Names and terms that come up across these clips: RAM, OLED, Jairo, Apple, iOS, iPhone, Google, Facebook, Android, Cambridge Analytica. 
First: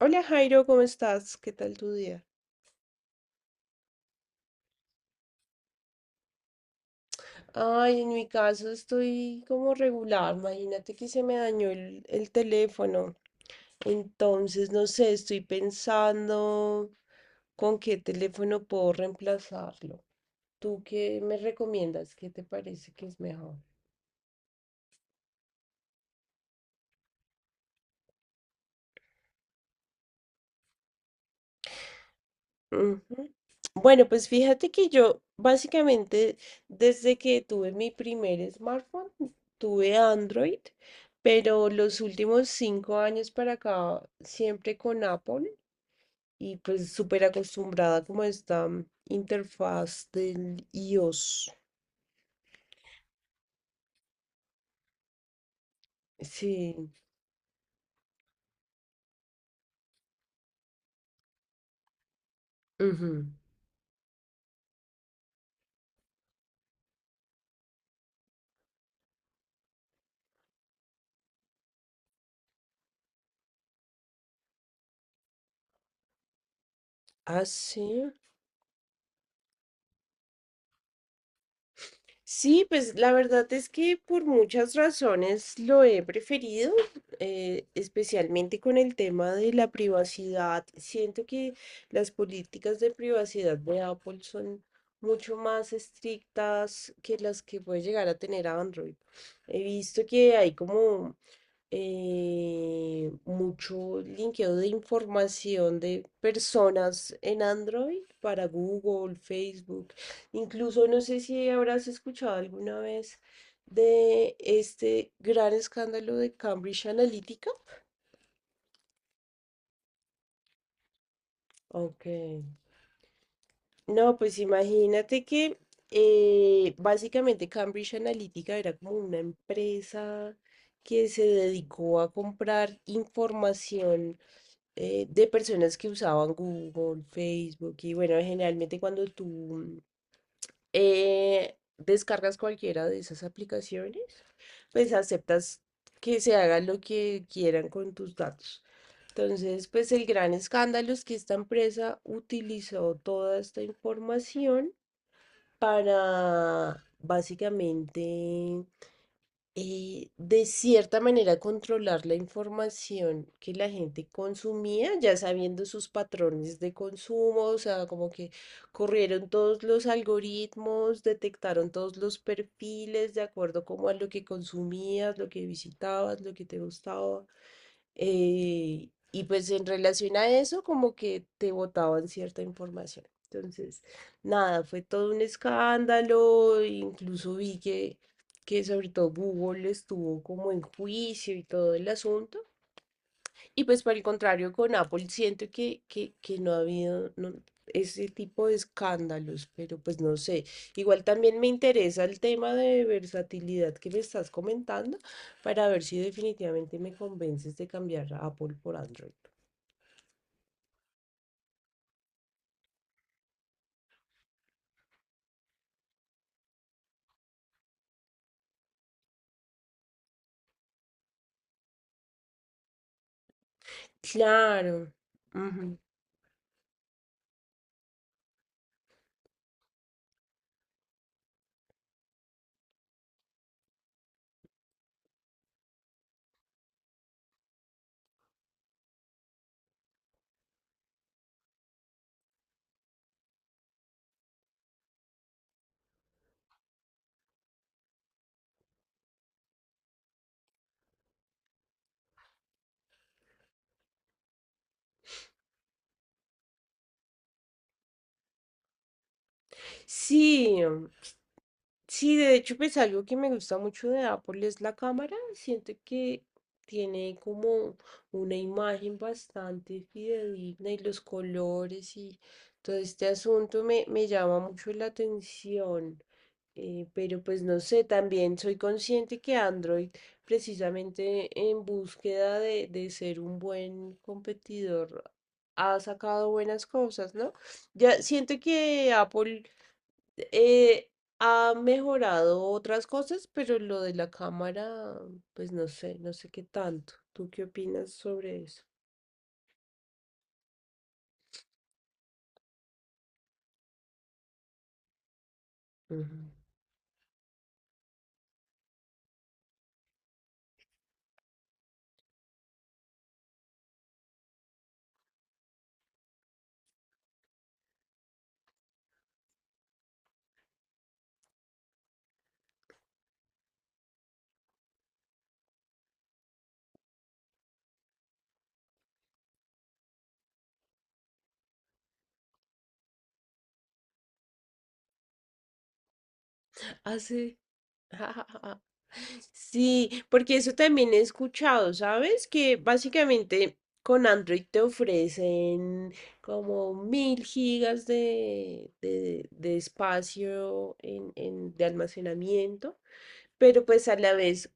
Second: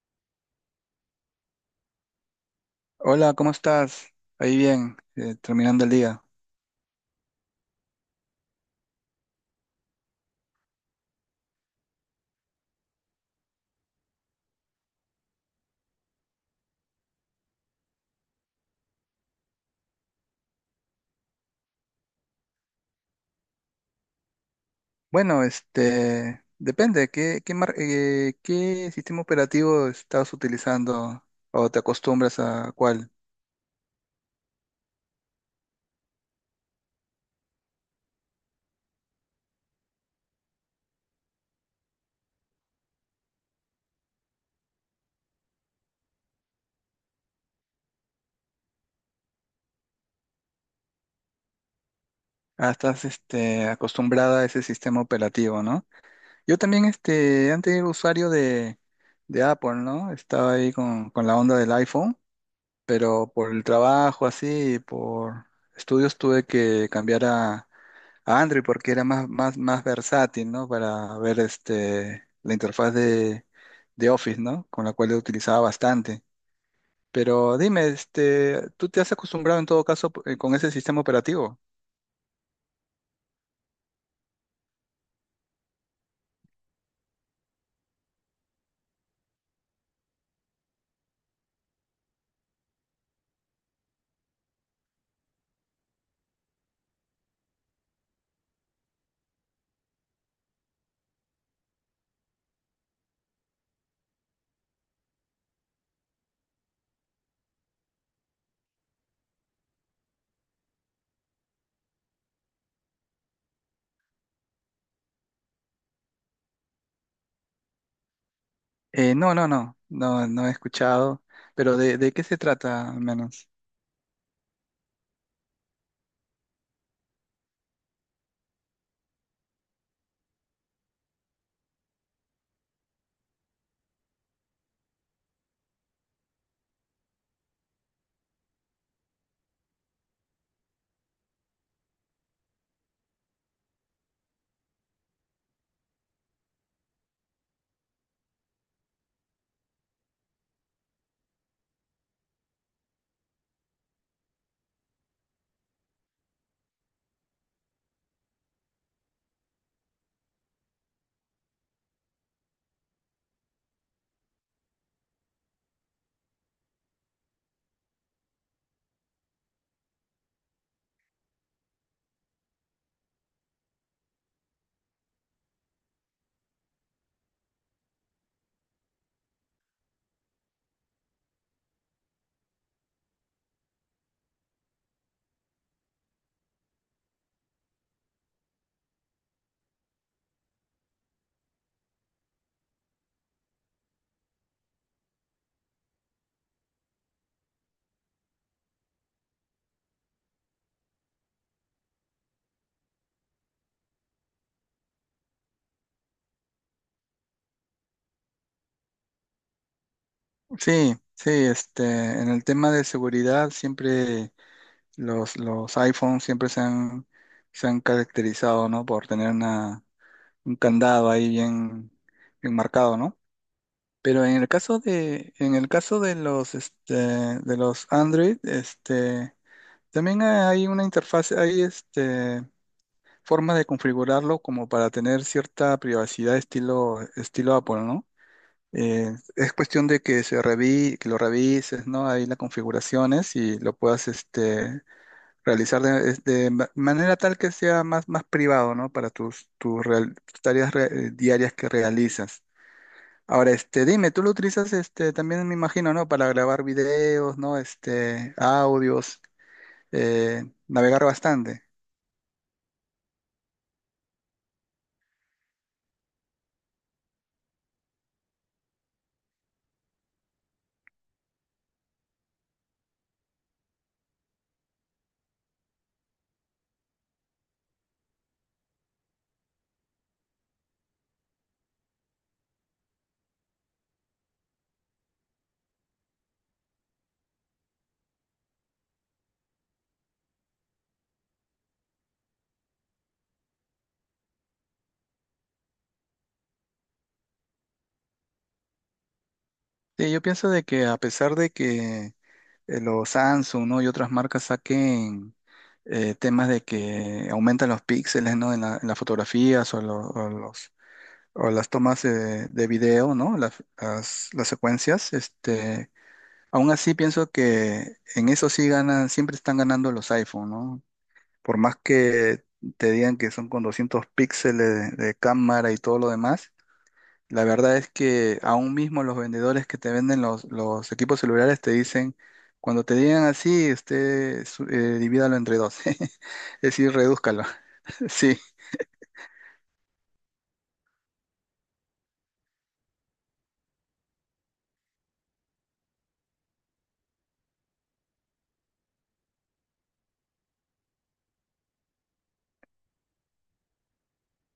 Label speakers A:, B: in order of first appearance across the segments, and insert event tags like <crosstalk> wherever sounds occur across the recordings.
A: Hola Jairo, ¿cómo estás? ¿Qué tal tu día?
B: Hola, ¿cómo estás? Ahí bien, terminando el día.
A: Ay, en mi caso estoy como regular. Imagínate que se me dañó el teléfono. Entonces, no sé, estoy pensando con qué teléfono puedo reemplazarlo. ¿Tú qué me recomiendas? ¿Qué te parece que es mejor?
B: Bueno, depende, ¿ qué sistema operativo estás utilizando o te acostumbras a
A: Ujú.
B: cuál?
A: Bueno, pues fíjate que yo básicamente desde que tuve mi primer smartphone, tuve Android, pero los últimos 5 años para acá siempre con Apple y pues súper acostumbrada como a esta interfaz del iOS.
B: Ah, estás acostumbrada a ese sistema operativo, ¿no? Yo también
A: Sí.
B: antes era usuario de Apple, ¿no? Estaba ahí con la onda del iPhone,
A: Ujú.
B: pero por el trabajo así, y por estudios tuve que cambiar a Android porque era más, más, más versátil, ¿no? Para ver la interfaz de Office, ¿no? Con la cual lo utilizaba bastante.
A: Ah,
B: Pero dime,
A: sí.
B: ¿tú te has acostumbrado en todo caso con ese sistema operativo?
A: Sí, pues la verdad es que por muchas razones lo he preferido, especialmente con el tema de la privacidad. Siento que las políticas de privacidad de Apple son mucho más estrictas que las que puede llegar a tener Android. He visto que hay como mucho linkeo de información de personas en Android para Google, Facebook. Incluso no sé si habrás escuchado alguna vez de este gran escándalo de Cambridge Analytica.
B: No, no, no, no, no he escuchado. Pero ¿
A: Ok.
B: de qué se trata al menos?
A: No, pues imagínate que básicamente Cambridge Analytica era como una empresa que se dedicó a comprar información, de personas que usaban Google, Facebook y bueno, generalmente cuando tú descargas cualquiera de esas aplicaciones, pues aceptas que se haga lo que quieran con tus datos. Entonces, pues el gran escándalo es que esta empresa utilizó toda esta información para básicamente, de cierta manera, controlar la información que la gente consumía, ya sabiendo sus patrones de consumo, o sea, como que corrieron todos los algoritmos, detectaron todos los perfiles de acuerdo como a lo que consumías, lo que visitabas, lo que te gustaba, y pues en relación a eso, como que te botaban cierta información. Entonces, nada, fue todo un escándalo, incluso vi que sobre todo Google estuvo como en juicio y todo el asunto. Y pues por el contrario, con Apple siento que no ha habido no, ese tipo de escándalos, pero pues no sé. Igual también me interesa el tema de versatilidad que me estás comentando para ver si definitivamente me convences de cambiar a Apple por Android.
B: Sí, sí, en el tema de seguridad siempre los iPhones siempre se han caracterizado, ¿no? Por tener una, un candado ahí bien, bien marcado, ¿no? Pero
A: Claro.
B: en el
A: Ujú.
B: caso de los, de los Android, también hay una interfaz, hay forma de configurarlo como para tener cierta privacidad estilo, estilo Apple, ¿no? Es cuestión de que que lo revises, ¿no? Ahí las configuraciones y lo puedas, realizar de manera tal que sea más, más privado, ¿no? Para tus tareas diarias que realizas. Ahora, dime, tú lo utilizas, también me imagino, ¿no? Para grabar videos, ¿no? Este, audios,
A: Sí,
B: navegar bastante.
A: sí, de hecho, pues algo que me gusta mucho de Apple es la cámara. Siento que tiene como una imagen bastante fidedigna y los colores y todo este asunto me llama mucho la atención. Pero pues no sé, también soy consciente que Android, precisamente en búsqueda de ser un buen competidor, ha sacado buenas cosas, ¿no? Ya siento que Apple eh, ha mejorado otras cosas, pero lo de la cámara, pues no sé, no sé qué tanto. ¿Tú qué opinas sobre eso?
B: Sí, yo pienso de que a pesar de que los Samsung, ¿no? Y otras marcas saquen
A: Ujú.
B: temas de que aumentan los píxeles, ¿no? En las fotografías o los, o las tomas de video, ¿no? Las secuencias, aún así pienso que en eso sí ganan, siempre están ganando los iPhone, ¿no? Por más que te digan que son con 200 píxeles de cámara y todo lo demás, la verdad es que aún mismo los vendedores que te venden los equipos celulares te dicen, cuando te digan así, divídalo entre dos, <laughs> es decir,
A: Ah, sí.
B: redúzcalo. <laughs> Sí.
A: <laughs> Sí, porque eso también he escuchado, ¿sabes? Que básicamente con Android te ofrecen como 1000 gigas de espacio de almacenamiento. Pero pues a la vez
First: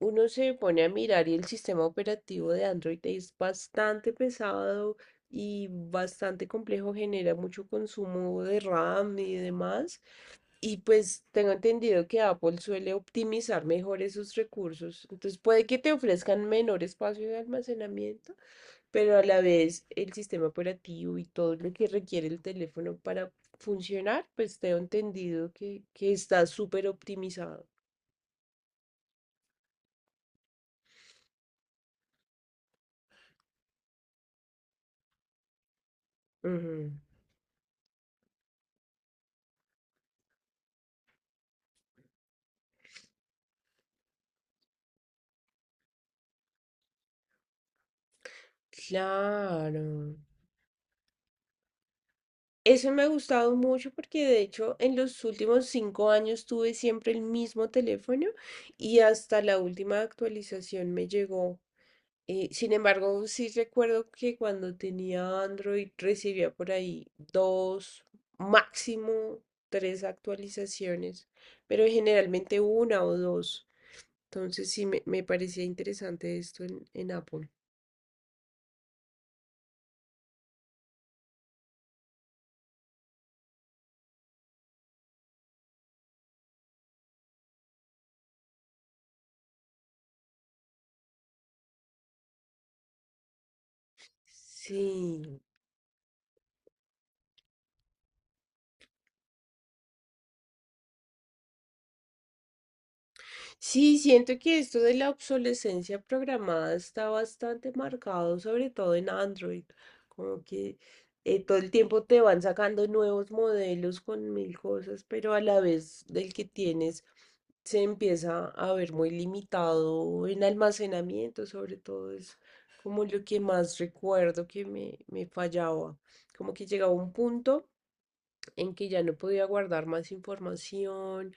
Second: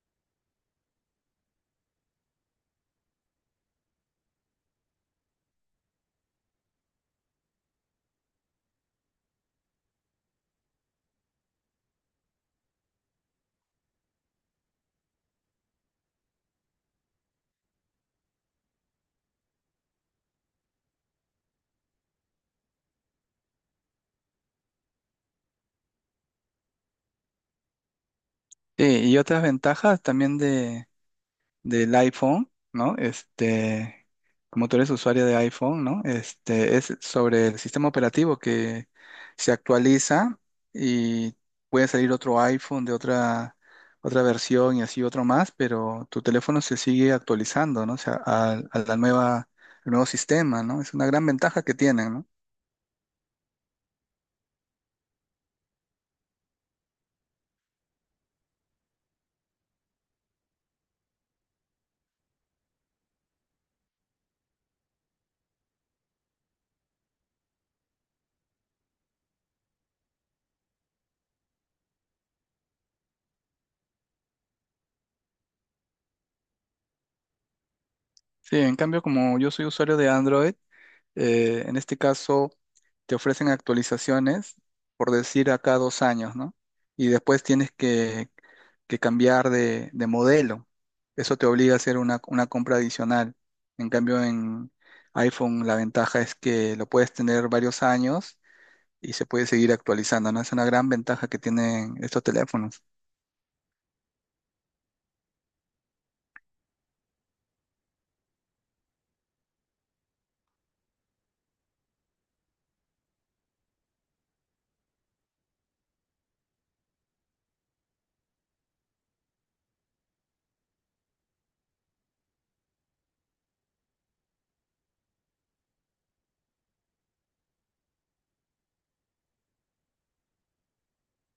A: uno se pone a mirar y el sistema operativo de Android es bastante pesado y bastante complejo, genera mucho consumo de RAM y demás. Y pues tengo entendido que Apple suele optimizar mejor esos recursos. Entonces puede que te ofrezcan menor espacio de almacenamiento, pero a la vez el sistema operativo y todo lo que requiere el teléfono para funcionar, pues tengo entendido que está súper optimizado.
B: Sí, y otras ventajas también del iPhone, ¿no? Este, como tú eres usuario de iPhone, ¿no? Este, es sobre el sistema operativo que se actualiza y puede salir otro iPhone de otra, otra versión y así otro más, pero tu teléfono se sigue actualizando, ¿no? O sea, la nueva, el nuevo
A: Claro.
B: sistema, ¿no? Es una gran ventaja que tienen, ¿no?
A: Eso me ha gustado mucho porque de hecho en los últimos 5 años tuve siempre el mismo teléfono y hasta la última actualización me llegó. Sin embargo, sí recuerdo que cuando tenía Android recibía por ahí dos, máximo tres actualizaciones, pero generalmente una o dos. Entonces sí me parecía interesante esto en Apple.
B: Sí, en cambio, como yo soy usuario de Android, en este caso, te ofrecen actualizaciones, por decir, a cada dos años, ¿no? Y después que cambiar de modelo. Eso te obliga a hacer una compra adicional. En cambio, en
A: Sí.
B: iPhone la ventaja es que lo puedes tener varios años y se puede seguir actualizando, ¿no? Es una gran ventaja que tienen estos teléfonos.
A: Sí, siento que esto de la obsolescencia programada está bastante marcado, sobre todo en Android, como que todo el tiempo te van sacando nuevos modelos con mil cosas, pero a la vez del que tienes se empieza a ver muy limitado en almacenamiento, sobre todo es como lo que más recuerdo que me fallaba, como que llegaba un punto en que ya no podía guardar más información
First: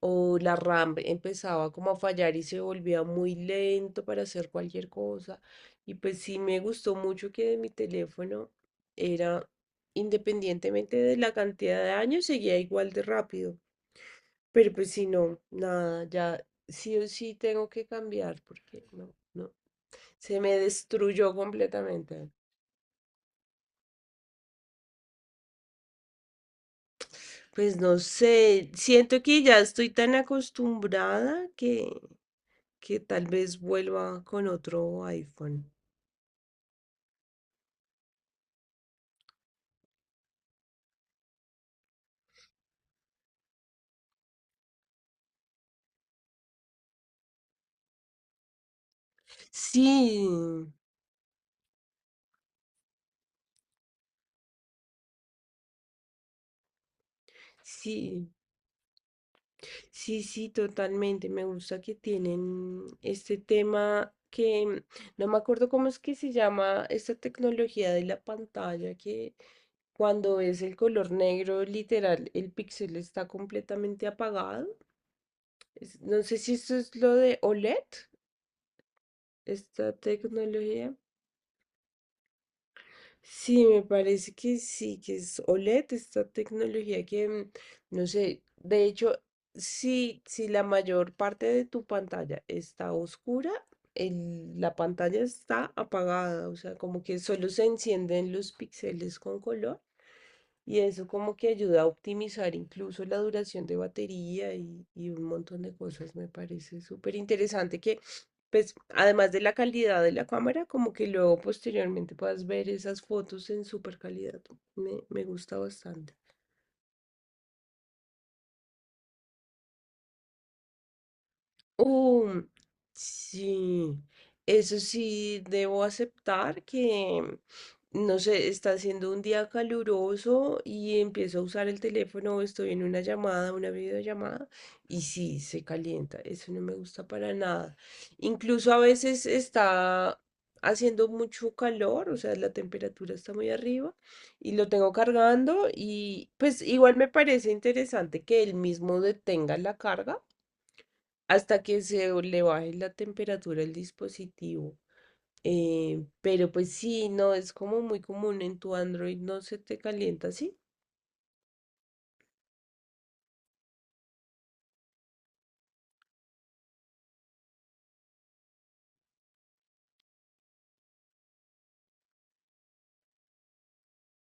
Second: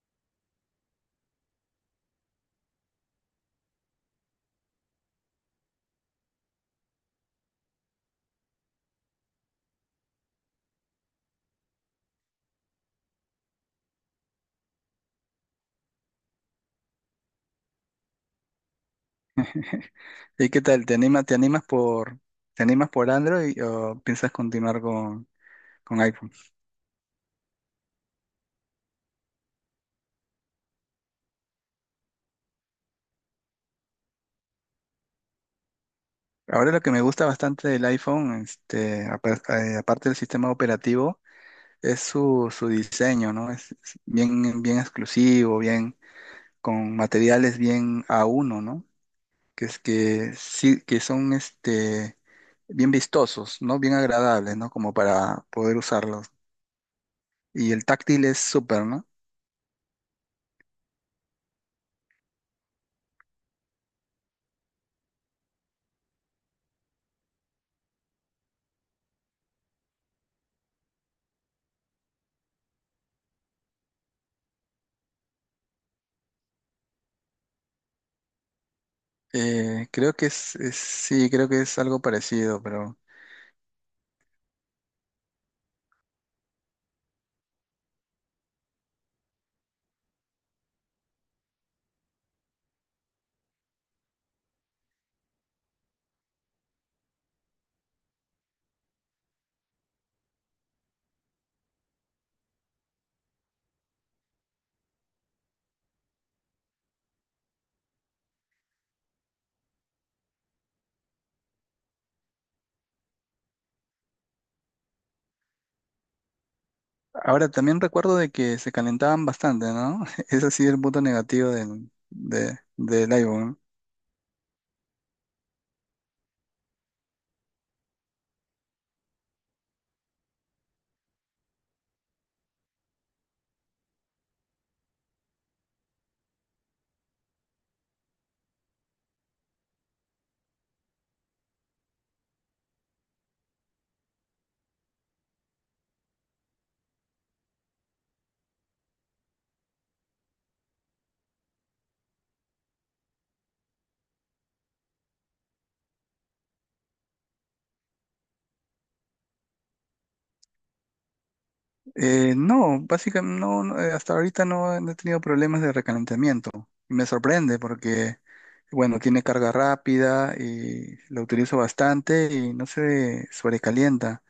A: o la RAM empezaba como a fallar y se volvía muy lento para hacer cualquier cosa. Y pues sí me gustó mucho que de mi teléfono era, independientemente de la cantidad de años, seguía igual de rápido. Pero pues si no, nada, ya sí o sí tengo que cambiar porque no, no,
B: <laughs>
A: se
B: ¿Y
A: me
B: qué tal? ¿
A: destruyó
B: te animas por
A: completamente.
B: te animas por Android o piensas continuar con iPhone?
A: Pues no sé, siento que ya estoy tan acostumbrada que tal vez vuelva con otro iPhone.
B: Ahora lo que me gusta bastante del iPhone, aparte del sistema operativo, es su, su diseño, ¿no? Es bien, bien exclusivo, bien, con materiales bien a uno, ¿no? Que es
A: Sí,
B: que sí, que son bien vistosos, ¿no? Bien agradables, ¿no? Como para poder usarlos. Y el táctil
A: sí,
B: es súper, ¿no?
A: sí, sí, totalmente. Me gusta que tienen este tema que no me acuerdo cómo es que se llama esta tecnología de la pantalla que cuando es el color negro, literal, el píxel está completamente apagado. No sé si esto es lo de OLED. Esta
B: Creo que
A: tecnología,
B: sí, creo que es algo parecido, pero
A: sí, me parece que sí, que es OLED, esta tecnología que, no sé, de hecho, sí, si la mayor parte de tu pantalla está oscura, la pantalla está apagada, o sea, como que solo se encienden los píxeles con color y eso como que ayuda a optimizar incluso la duración de batería y un montón de cosas. Me parece súper interesante que, pues, además de la calidad de la cámara, como que luego posteriormente puedas ver esas fotos en súper calidad. Me gusta bastante.
B: ahora también recuerdo de que se calentaban bastante, ¿no? <laughs> Ese sí es el punto negativo
A: Uh,
B: del iPhone.
A: sí, eso sí, debo aceptar que, no sé, está haciendo un día caluroso y empiezo a usar el teléfono, estoy en una llamada, una videollamada, y sí, se calienta, eso no me gusta para nada. Incluso a veces está haciendo mucho calor, o sea, la temperatura está muy arriba y lo tengo cargando y pues igual me parece interesante que él mismo detenga la carga hasta que se le baje la temperatura al dispositivo. Pero pues sí, no, es como muy común en tu Android, no se te calienta ¿sí?
B: No, básicamente no, no, hasta ahorita no, he no he tenido problemas de recalentamiento. Y me sorprende porque, bueno, tiene carga rápida y lo utilizo bastante y no se sobrecalienta.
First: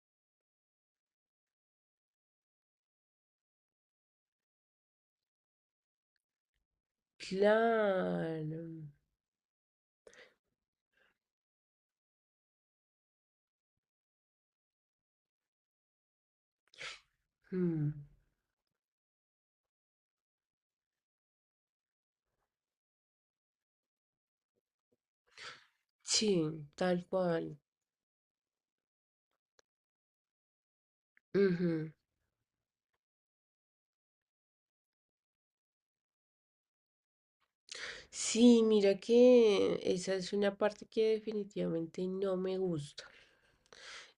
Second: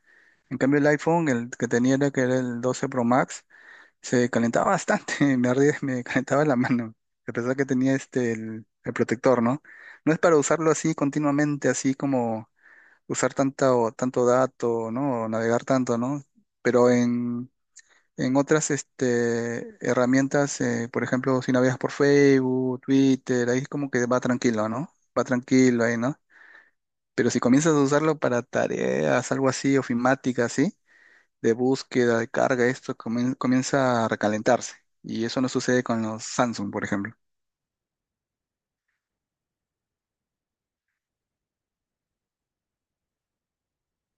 B: En cambio el iPhone, el que tenía era el 12 Pro Max. Se calentaba bastante, <laughs> me ardía, me calentaba la mano, a pesar que tenía
A: Claro.
B: el protector, ¿no? No es para usarlo así continuamente, así como usar tanto, tanto dato, ¿no? O navegar tanto, ¿no? Pero en,
A: Mm,
B: en otras herramientas, por ejemplo, si navegas por Facebook, Twitter, ahí es como que va tranquilo, ¿no? Va tranquilo ahí, ¿no?
A: sí, tal
B: Pero si
A: cual.
B: comienzas a usarlo para tareas, algo así, ofimática, así de
A: Ujú.
B: búsqueda, de carga, comienza a recalentarse. Y eso no sucede con los Samsung, por ejemplo.
A: Sí, mira que esa es una parte que definitivamente no me gusta.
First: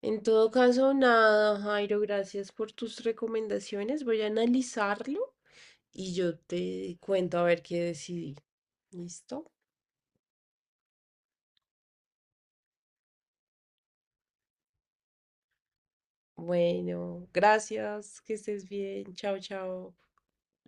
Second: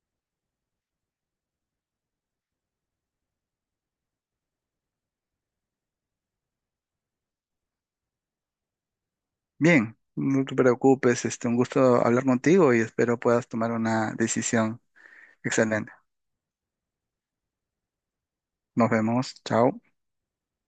A: En todo caso, nada, Jairo, gracias por tus recomendaciones. Voy a analizarlo y yo te cuento a ver qué decidí. ¿Listo?
B: Bien, no te preocupes, un gusto hablar contigo y espero puedas tomar una decisión excelente.
A: Bueno, gracias, que estés
B: Nos
A: bien. Chao,
B: vemos, chao.
A: chao.